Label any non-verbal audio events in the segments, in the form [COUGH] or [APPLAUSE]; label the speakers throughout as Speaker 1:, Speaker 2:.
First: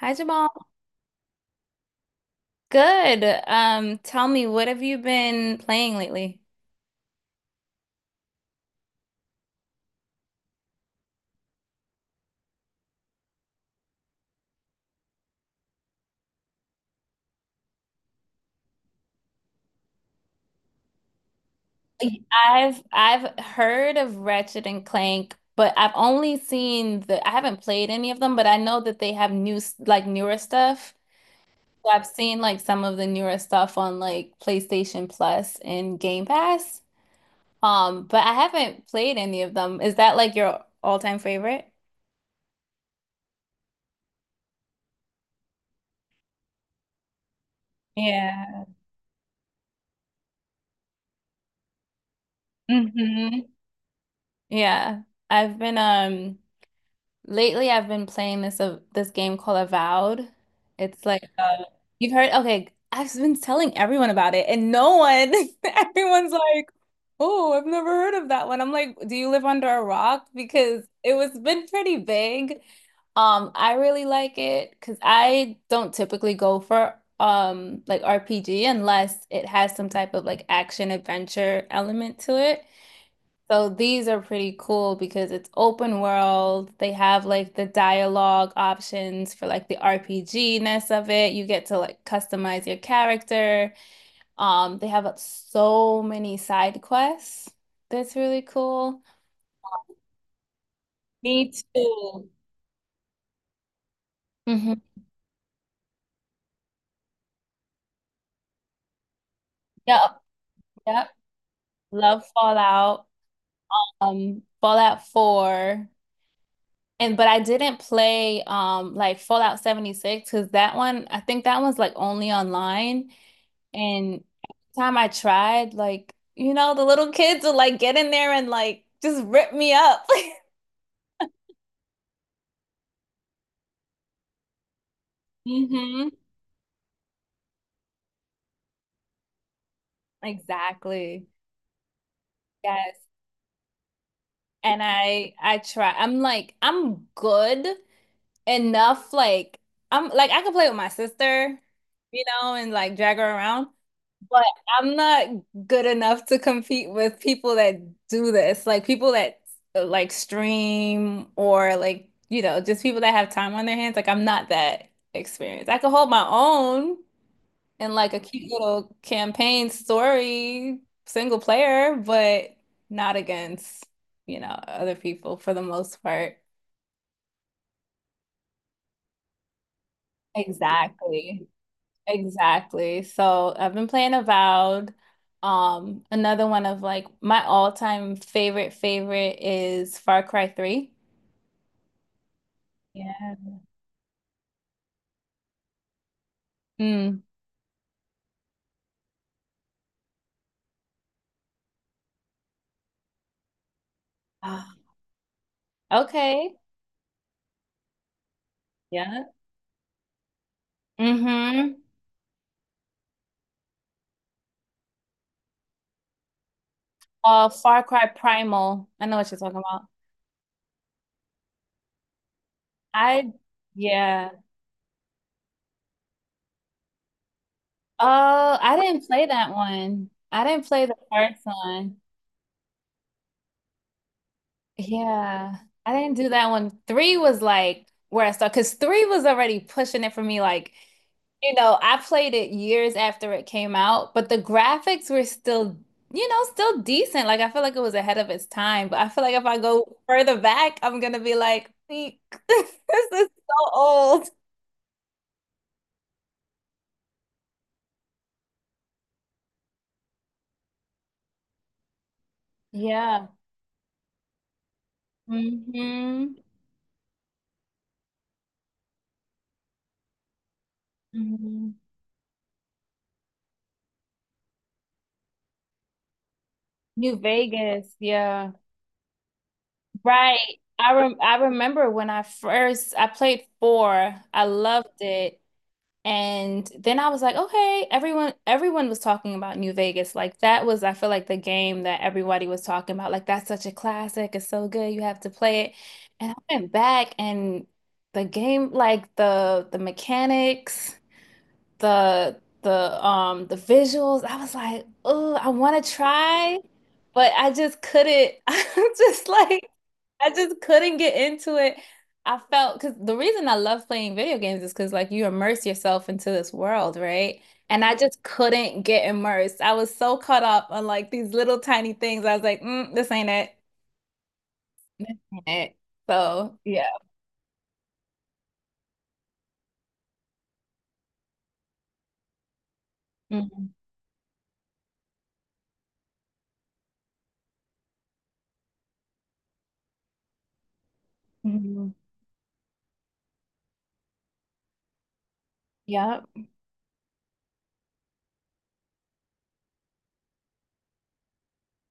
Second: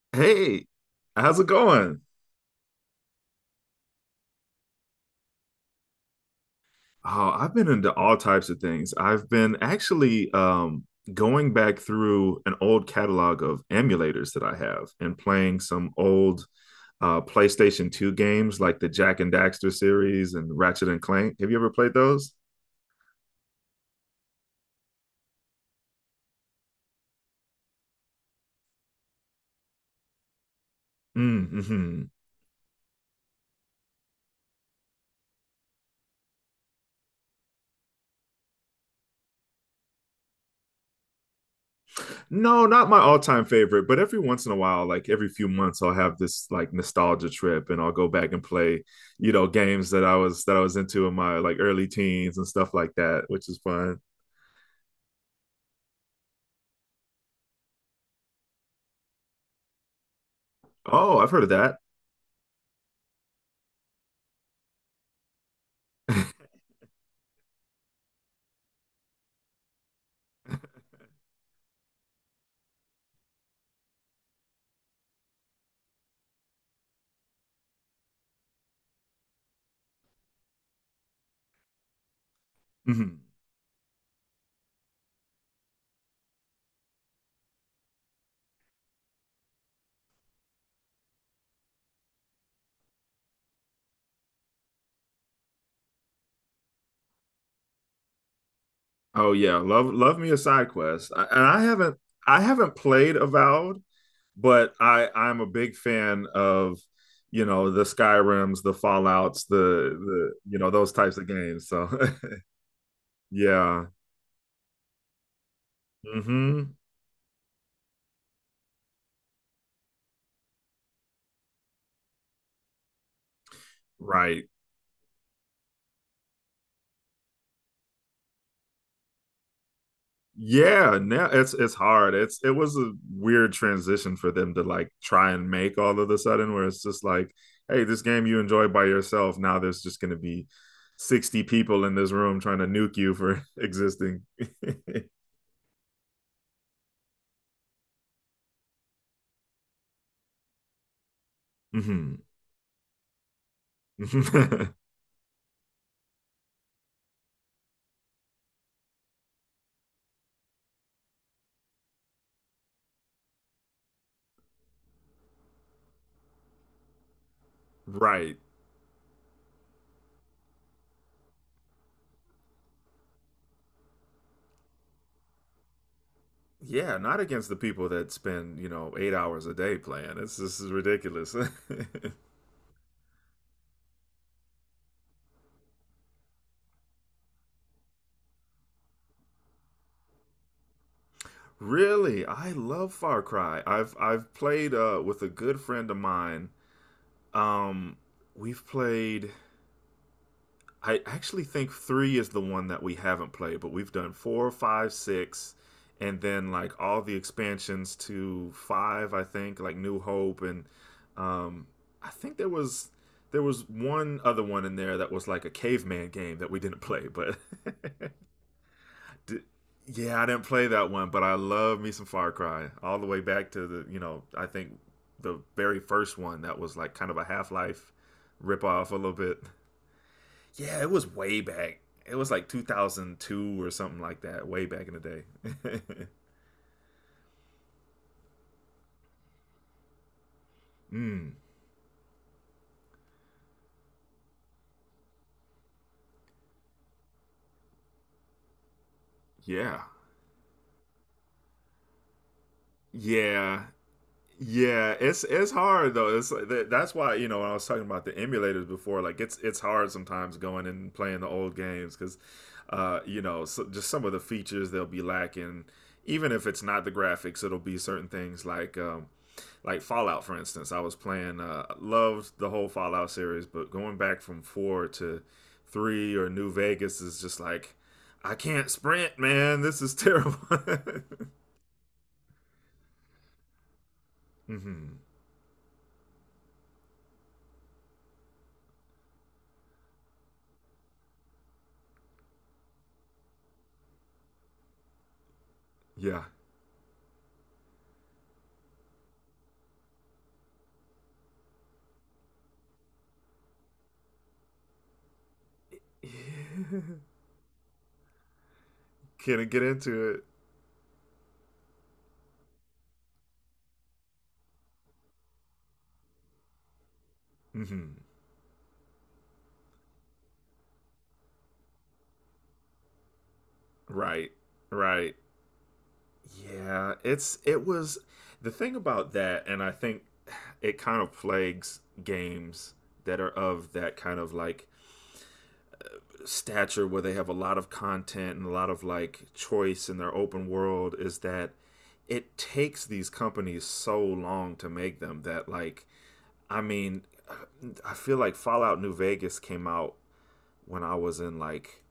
Speaker 1: Hi,
Speaker 2: Hey,
Speaker 1: Jamal.
Speaker 2: how's it going?
Speaker 1: Good. Tell me, what have you been playing lately?
Speaker 2: Oh, I've been into all types of things. I've been actually going back through an old catalog of emulators that I have and playing some old PlayStation 2 games like the Jack and Daxter series and Ratchet and Clank. Have you ever played those?
Speaker 1: I've heard of Ratchet and Clank, but I've only seen the I haven't played any of them, but I know that they have like newer stuff. So I've
Speaker 2: Mm-hmm.
Speaker 1: seen like some of the newer stuff on like PlayStation Plus and Game Pass. But I haven't played any of them. Is that like your all-time favorite?
Speaker 2: No, not my all-time favorite, but every once in a while, like every few months, I'll have this like nostalgia trip and I'll go back and
Speaker 1: Yeah.
Speaker 2: play, games that I was into in my like early teens and stuff like that,
Speaker 1: Mm-hmm.
Speaker 2: which is fun.
Speaker 1: Yeah. I've been Lately, I've been playing this game called Avowed. It's
Speaker 2: Oh,
Speaker 1: like
Speaker 2: I've heard of that.
Speaker 1: You've heard. Okay, I've been telling everyone about it, and no one, [LAUGHS] everyone's
Speaker 2: [LAUGHS]
Speaker 1: like, "Oh, I've never heard of that one." I'm like, "Do you live under a rock?" Because it was been pretty big. I really like it because I don't typically go for like RPG unless it has some type of like action adventure element to it.
Speaker 2: Mhm.
Speaker 1: So these are pretty cool because it's open world. They have like the dialogue options for like the RPG-ness of it. You get to like customize your character. They have so many side quests. That's really cool.
Speaker 2: Oh yeah, love me a side quest. I, and
Speaker 1: Me
Speaker 2: I haven't
Speaker 1: too.
Speaker 2: I haven't played Avowed, but
Speaker 1: hmm
Speaker 2: I'm a big fan of, you know, the Skyrims, the Fallouts, the
Speaker 1: Yep,
Speaker 2: the you know, those
Speaker 1: yep.
Speaker 2: types of games. So,
Speaker 1: Love Fallout.
Speaker 2: [LAUGHS] yeah.
Speaker 1: Fallout 4.
Speaker 2: Mhm.
Speaker 1: And but I didn't play like Fallout 76 because that one, I think that one's like only online. And
Speaker 2: Right.
Speaker 1: time I tried, like, you know, the little kids will like get in there and like just rip me up.
Speaker 2: Yeah, now it's hard. It was a weird transition for them to like try
Speaker 1: [LAUGHS]
Speaker 2: and make all
Speaker 1: hmm
Speaker 2: of a sudden where it's just like, hey, this game you enjoy by yourself. Now there's just gonna be
Speaker 1: Exactly.
Speaker 2: 60 people in this room trying to nuke
Speaker 1: Yes.
Speaker 2: you for [LAUGHS] existing. [LAUGHS]
Speaker 1: And I try. I'm like I'm good enough. Like I'm like I can play with my sister,
Speaker 2: Mhm.
Speaker 1: you know, and like drag her around. But
Speaker 2: [LAUGHS]
Speaker 1: I'm not good enough to compete with people that do this. Like people that like stream or like, you know, just people that have time on their hands. Like I'm not that experienced. I can hold my own in like a
Speaker 2: Right.
Speaker 1: cute little campaign story, single player, but not against, you know, other people for the most part.
Speaker 2: Yeah, not against the people that spend, you know, 8 hours a day playing. It's this is ridiculous.
Speaker 1: Exactly.
Speaker 2: [LAUGHS]
Speaker 1: Exactly. So I've been playing Avowed. Another one of like my all-time favorite is Far Cry 3.
Speaker 2: Really, I love Far
Speaker 1: Yeah.
Speaker 2: Cry. I've played with a good friend of mine.
Speaker 1: Mm.
Speaker 2: Um, we've played. I actually think three is the one that we haven't played, but we've done four,
Speaker 1: Ah,
Speaker 2: five, six, and then
Speaker 1: okay.
Speaker 2: like all the expansions to five. I
Speaker 1: Yeah.
Speaker 2: think like New Hope, and um,
Speaker 1: Mm-hmm.
Speaker 2: I think there was one other one in there that was like a caveman game that we didn't play, but
Speaker 1: Far Cry
Speaker 2: [LAUGHS]
Speaker 1: Primal. I know what you're
Speaker 2: D-
Speaker 1: talking about.
Speaker 2: yeah, I didn't play that one, but I love me some Far Cry all the way
Speaker 1: I,
Speaker 2: back to the you know
Speaker 1: yeah.
Speaker 2: I think the very first one that was like kind of a Half Life
Speaker 1: Oh, I
Speaker 2: ripoff a
Speaker 1: didn't
Speaker 2: little
Speaker 1: play
Speaker 2: bit.
Speaker 1: that one. I didn't
Speaker 2: Yeah,
Speaker 1: play
Speaker 2: it
Speaker 1: the
Speaker 2: was way
Speaker 1: first
Speaker 2: back.
Speaker 1: one.
Speaker 2: It was like 2002 or something like that, way back in the
Speaker 1: Yeah,
Speaker 2: day.
Speaker 1: I didn't do that one. Three was like where I started because three was already pushing it for me. Like,
Speaker 2: [LAUGHS] mm,
Speaker 1: you know, I played it years after it came out, but the graphics were still, you know, still decent. Like, I feel like it was ahead of its time, but I feel like if I
Speaker 2: yeah,
Speaker 1: go further back, I'm gonna be like, "Eek, [LAUGHS] this is
Speaker 2: yeah,
Speaker 1: so old."
Speaker 2: Yeah, it's hard though. It's like that's why you know when I was talking about the emulators before, like it's hard sometimes going and playing the old games because, you
Speaker 1: Yeah.
Speaker 2: know, so just some of the features they'll be lacking. Even
Speaker 1: hmm
Speaker 2: if it's not the graphics, it'll be certain things like Fallout, for instance. I was playing,
Speaker 1: hmm
Speaker 2: loved the whole Fallout series, but going back from four to three or New Vegas
Speaker 1: New
Speaker 2: is just like,
Speaker 1: Vegas.
Speaker 2: I
Speaker 1: Yeah.
Speaker 2: can't sprint, man. This is terrible.
Speaker 1: Right.
Speaker 2: [LAUGHS]
Speaker 1: I remember when I played four. I loved
Speaker 2: hmm
Speaker 1: it. And then I was like, okay, everyone was talking about New Vegas. Like that was I feel like the game that everybody was talking about. Like that's such a classic. It's so good. You have to play it.
Speaker 2: Yeah.
Speaker 1: And I went back and the game, like the mechanics, the visuals. I was like, oh, I want to try,
Speaker 2: [LAUGHS]
Speaker 1: but I just couldn't. [LAUGHS] I just
Speaker 2: Can I get
Speaker 1: like
Speaker 2: into it?
Speaker 1: I just couldn't get into it. I felt because the reason I love playing video games is because like you immerse yourself into this world, right? And I
Speaker 2: Mm-hmm.
Speaker 1: just couldn't get immersed. I was so caught up on like these little tiny things. I was like, this ain't it.
Speaker 2: Right,
Speaker 1: This
Speaker 2: right.
Speaker 1: ain't it. So yeah.
Speaker 2: Yeah, it's it was the thing about that, and I think it kind of plagues games that are
Speaker 1: Mhm.
Speaker 2: of that kind of like stature where they have a lot of content and a lot of like choice in their open world is that
Speaker 1: Mhm.
Speaker 2: it takes these companies so long to make them that like
Speaker 1: Yep.
Speaker 2: I mean I feel like Fallout New Vegas came out when I was in like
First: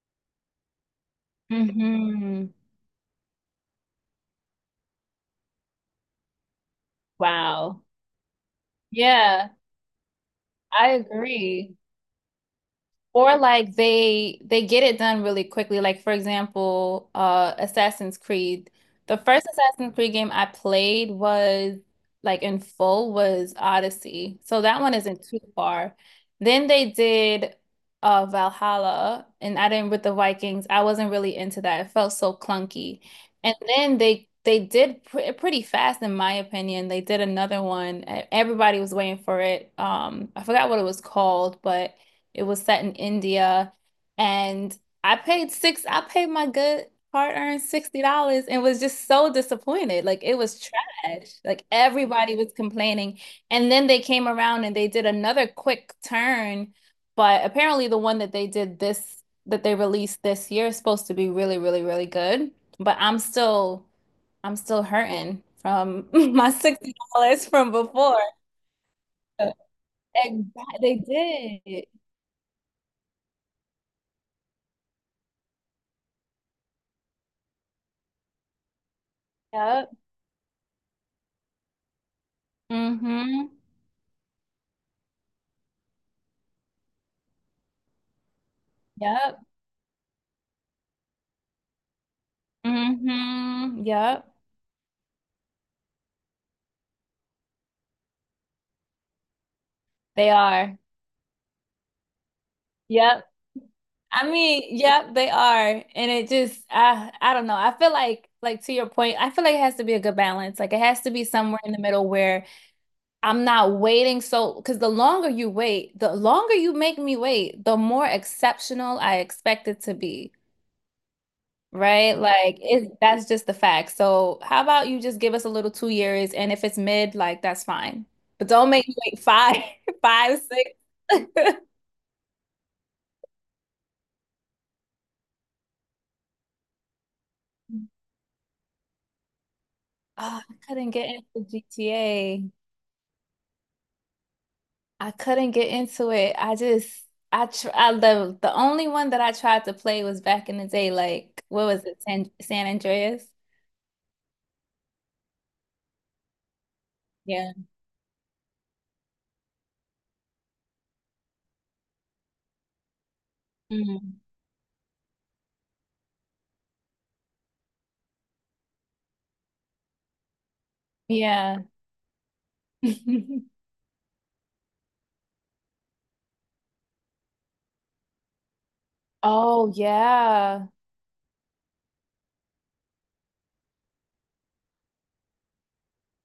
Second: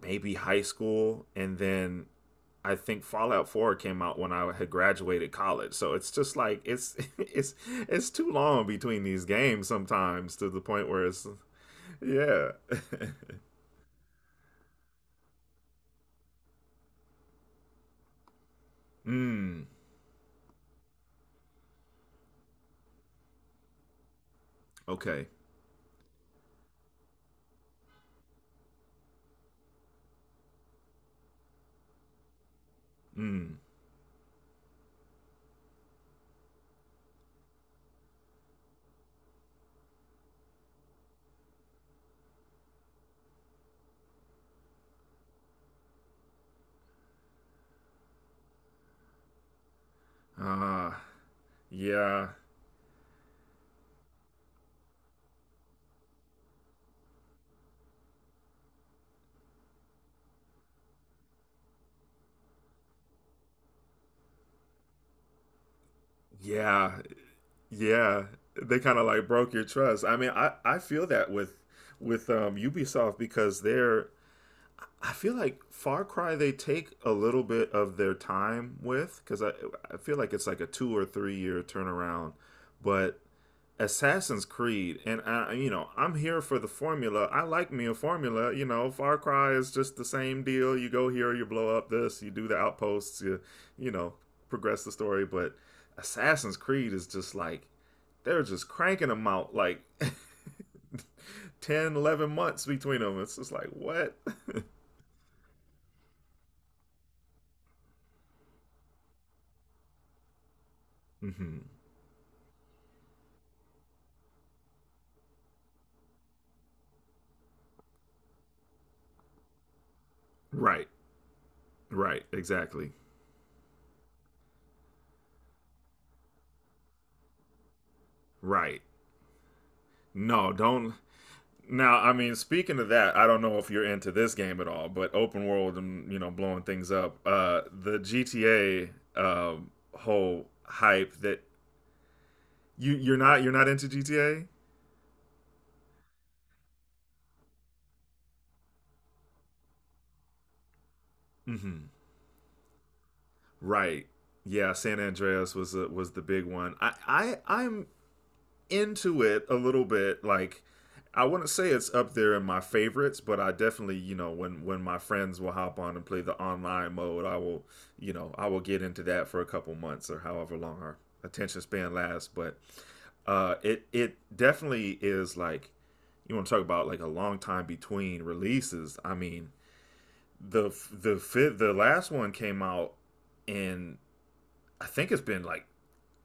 Speaker 2: maybe high school and then
Speaker 1: hmm
Speaker 2: I think Fallout 4 came out when I had graduated college. So it's just like it's [LAUGHS] it's
Speaker 1: Wow.
Speaker 2: it's too long between these
Speaker 1: Yeah.
Speaker 2: games sometimes to the point
Speaker 1: I
Speaker 2: where it's
Speaker 1: agree.
Speaker 2: yeah. [LAUGHS]
Speaker 1: Or like they get it done really quickly. Like for example, Assassin's Creed. The first
Speaker 2: Mm.
Speaker 1: Assassin's Creed game I played was like in full was Odyssey. So that one isn't
Speaker 2: Okay.
Speaker 1: too far. Then they did Valhalla and I didn't with the Vikings. I wasn't really into that. It felt so clunky. And
Speaker 2: Mm.
Speaker 1: then they did pretty fast in my opinion. They did another one. Everybody was waiting for it. I forgot what it was called, but it was set in India, and I paid six. I paid my good hard-earned $60 and was just so disappointed. Like it was
Speaker 2: Ah.
Speaker 1: trash. Like
Speaker 2: Yeah.
Speaker 1: everybody was complaining. And then they came around and they did another quick turn, but apparently the one that they released this year is supposed to be really, really, really good. But I'm still hurting from [LAUGHS] my
Speaker 2: Yeah.
Speaker 1: $60 from before.
Speaker 2: Yeah. They kind of like broke your trust. I mean,
Speaker 1: Exactly.
Speaker 2: I
Speaker 1: They
Speaker 2: feel that
Speaker 1: did.
Speaker 2: with Ubisoft because they're I feel like Far Cry they take a little bit of their time with because I
Speaker 1: Yep.
Speaker 2: I feel like it's like a 2 or 3 year turnaround, but
Speaker 1: hmm
Speaker 2: Assassin's Creed and I you know I'm here for the formula. I like me a formula. You know Far
Speaker 1: Yep.
Speaker 2: Cry is just the same deal. You go here, you blow up this, you do the outposts, you you know
Speaker 1: Yep.
Speaker 2: progress the story. But Assassin's Creed is just like they're just cranking them out like
Speaker 1: They are.
Speaker 2: [LAUGHS] 10, 11 months between them.
Speaker 1: Yep.
Speaker 2: It's just like what.
Speaker 1: I mean, yep, they are. And it just I don't know. I feel like to your point, I feel like it has to be a good balance. Like it has to be somewhere
Speaker 2: Hmm
Speaker 1: in the middle where I'm not waiting so because the longer you wait, the longer you make me wait, the more exceptional I expect it to be.
Speaker 2: Right.
Speaker 1: Right?
Speaker 2: Right.
Speaker 1: Like
Speaker 2: Exactly.
Speaker 1: it that's just the fact. So how about you just give us a little 2 years and if it's mid, like that's fine. But don't
Speaker 2: Right.
Speaker 1: make me wait five, [LAUGHS] five,
Speaker 2: No, don't.
Speaker 1: six. [LAUGHS]
Speaker 2: Now, I mean, speaking of that, I don't know if you're into this game at all, but open world and you know blowing things up.
Speaker 1: Oh,
Speaker 2: The GTA
Speaker 1: I
Speaker 2: whole
Speaker 1: couldn't get
Speaker 2: hype that
Speaker 1: into GTA.
Speaker 2: you're not you're not into GTA.
Speaker 1: I couldn't get into it. I The only one that I tried to play was back in the day, like what was
Speaker 2: Mm-hmm.
Speaker 1: it, San Andreas?
Speaker 2: Right. Yeah, San Andreas was was the big one. I I
Speaker 1: Yeah.
Speaker 2: I'm into it a little bit. Like I wouldn't say it's up there in my favorites, but I definitely, you
Speaker 1: Mm.
Speaker 2: know, when my friends will hop on and play the online mode, I will, you know, I will get into that for a couple months or however long our attention
Speaker 1: Yeah.
Speaker 2: span lasts. But
Speaker 1: [LAUGHS]
Speaker 2: it it definitely is like you want to talk about like a long time between releases. I mean,
Speaker 1: Oh yeah.
Speaker 2: the last one came out in I think it's been like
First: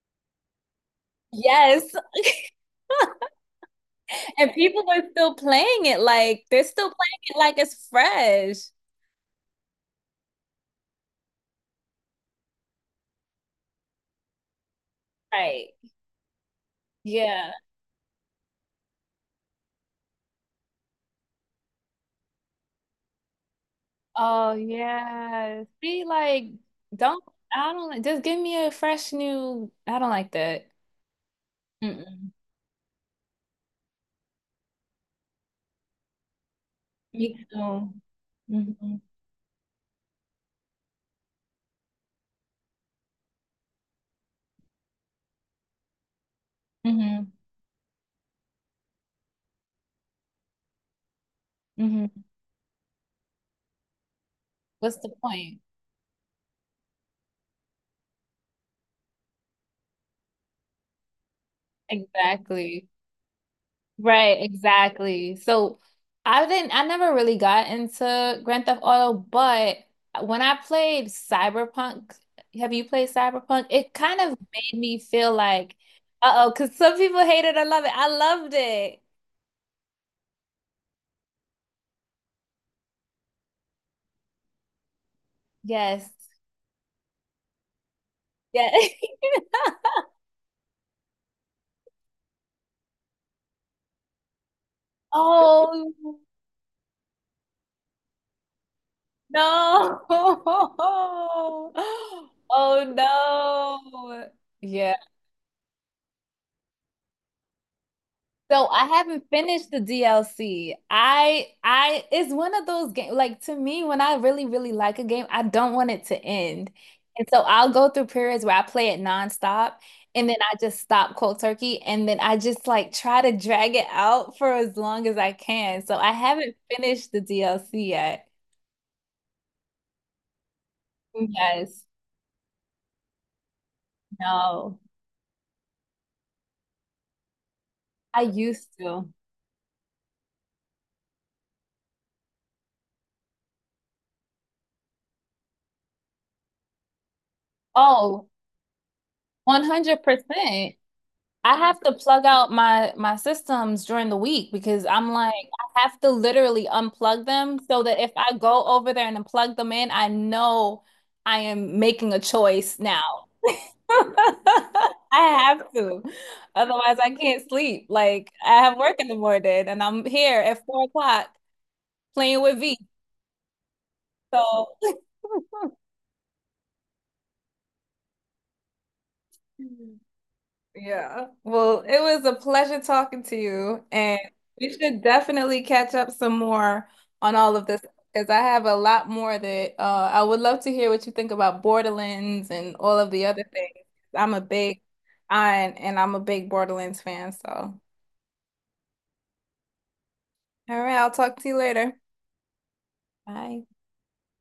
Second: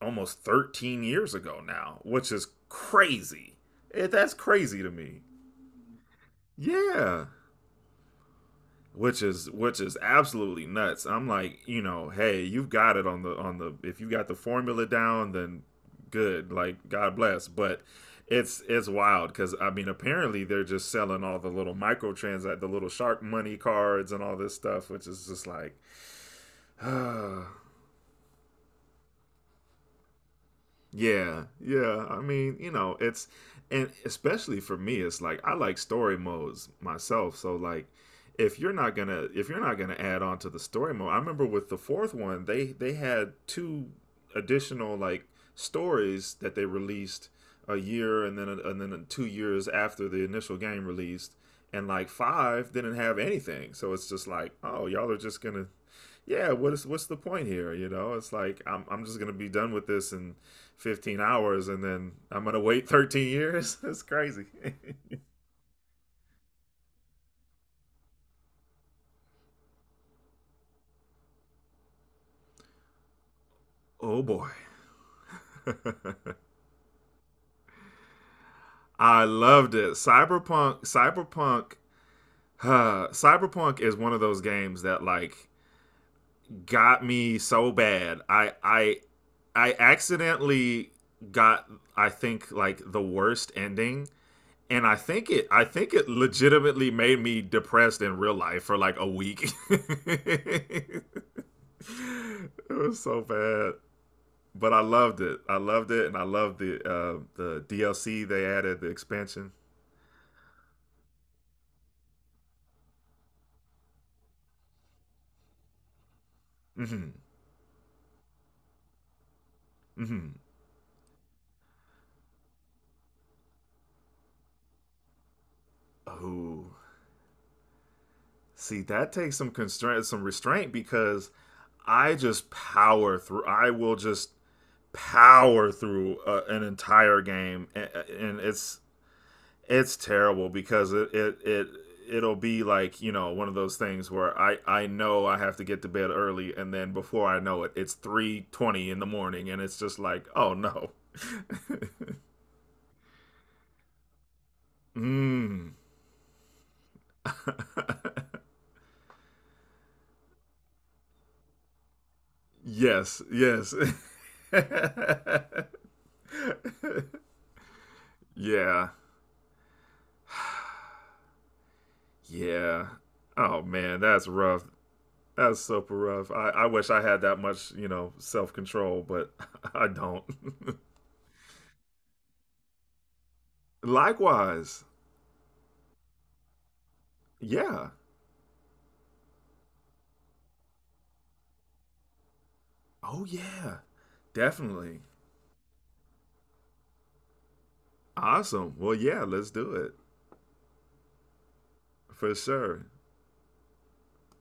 Speaker 2: almost 13 years ago
Speaker 1: Yes.
Speaker 2: now,
Speaker 1: [LAUGHS]
Speaker 2: which is crazy. It, that's
Speaker 1: And
Speaker 2: crazy
Speaker 1: people
Speaker 2: to
Speaker 1: are
Speaker 2: me.
Speaker 1: still playing it like they're still playing
Speaker 2: Yeah,
Speaker 1: it like it's fresh.
Speaker 2: which is absolutely nuts. I'm like, you know, hey, you've got it on the if you got the formula down, then
Speaker 1: Right.
Speaker 2: good. Like God bless,
Speaker 1: Yeah.
Speaker 2: but it's wild because I mean apparently they're just selling all the little microtrans the little shark money cards and all this
Speaker 1: Oh
Speaker 2: stuff, which is just
Speaker 1: yeah.
Speaker 2: like,
Speaker 1: Be like,
Speaker 2: [SIGHS]
Speaker 1: don't
Speaker 2: uh,
Speaker 1: I don't like just give me a fresh new I don't like that.
Speaker 2: yeah, yeah. I
Speaker 1: Mm-mm.
Speaker 2: mean, you know, it's and especially for me, it's like I like story modes
Speaker 1: Me
Speaker 2: myself. So
Speaker 1: too.
Speaker 2: like
Speaker 1: Mm-hmm.
Speaker 2: if you're not gonna add on to the story mode, I remember with the fourth one, they had two additional like stories that they released
Speaker 1: Mm-hmm.
Speaker 2: a year and then 2 years after the initial game released, and like
Speaker 1: Mm-hmm.
Speaker 2: five didn't have anything. So it's just like, oh,
Speaker 1: What's
Speaker 2: y'all
Speaker 1: the
Speaker 2: are just
Speaker 1: point?
Speaker 2: gonna yeah, what's the point here? You know, it's like I'm just gonna be done with this in 15 hours, and then I'm gonna wait
Speaker 1: Exactly.
Speaker 2: 13 years. [LAUGHS] It's
Speaker 1: Right,
Speaker 2: crazy. [LAUGHS]
Speaker 1: exactly. So I never really got into Grand Theft Auto, but when I played Cyberpunk, have you played Cyberpunk? It kind
Speaker 2: oh
Speaker 1: of
Speaker 2: boy,
Speaker 1: made me feel like,
Speaker 2: [LAUGHS]
Speaker 1: uh-oh, because some people hate it, I love it. I loved it.
Speaker 2: I loved it. Cyberpunk is one of those games that like
Speaker 1: Yes.
Speaker 2: got me so bad. I
Speaker 1: Yeah.
Speaker 2: I
Speaker 1: [LAUGHS]
Speaker 2: I accidentally got I think like the worst ending and I think it I
Speaker 1: Oh
Speaker 2: think it legitimately made me depressed in real life for like a week. [LAUGHS]
Speaker 1: no.
Speaker 2: it
Speaker 1: [LAUGHS] Oh
Speaker 2: was so bad,
Speaker 1: no.
Speaker 2: but I
Speaker 1: Yeah.
Speaker 2: loved it. I loved it, and I loved the DLC they
Speaker 1: So
Speaker 2: added,
Speaker 1: I
Speaker 2: the
Speaker 1: haven't
Speaker 2: expansion.
Speaker 1: finished the DLC. I it's one of those games like to me when I really really like a game, I don't want it to end.
Speaker 2: Hmm
Speaker 1: And so I'll go through periods where I play it nonstop and
Speaker 2: hmm
Speaker 1: then I just stop cold turkey and then I just like try to drag it out for as long as I can. So I haven't
Speaker 2: Oh,
Speaker 1: finished the DLC yet.
Speaker 2: see, that takes some constraint, some restraint because
Speaker 1: Yes.
Speaker 2: I just power through. I will just
Speaker 1: No.
Speaker 2: power through an entire game,
Speaker 1: I
Speaker 2: and
Speaker 1: used to.
Speaker 2: it's terrible because it it'll be like you know one of those things where I know I have to get to bed early and then before I know it it's
Speaker 1: Oh,
Speaker 2: 3:20 in the morning and it's just like oh
Speaker 1: 100%.
Speaker 2: no
Speaker 1: I have to plug out my systems during the week because I'm like
Speaker 2: mm,
Speaker 1: I have to literally unplug them so that if I go over there and plug them in, I know I am making a choice
Speaker 2: yes
Speaker 1: now.
Speaker 2: yes
Speaker 1: [LAUGHS] I have
Speaker 2: [LAUGHS]
Speaker 1: to. Otherwise, I can't sleep. Like I have
Speaker 2: yeah
Speaker 1: work in the morning and I'm here at 4 o'clock playing with V.
Speaker 2: yeah oh man that's rough
Speaker 1: So
Speaker 2: that's super rough I wish I had that much you know self control but [LAUGHS] I
Speaker 1: [LAUGHS]
Speaker 2: don't
Speaker 1: Yeah. Well, it was a pleasure talking to
Speaker 2: [LAUGHS]
Speaker 1: you, and we
Speaker 2: likewise
Speaker 1: should definitely catch up some more on all of this
Speaker 2: yeah
Speaker 1: because I have a lot more that I would love to hear what you think about Borderlands and all of
Speaker 2: oh
Speaker 1: the other things.
Speaker 2: yeah
Speaker 1: I'm a big,
Speaker 2: definitely
Speaker 1: I And I'm a big Borderlands fan. So, all
Speaker 2: Awesome. Well, yeah, let's do it
Speaker 1: right, I'll talk to you later.
Speaker 2: for sure.
Speaker 1: Bye.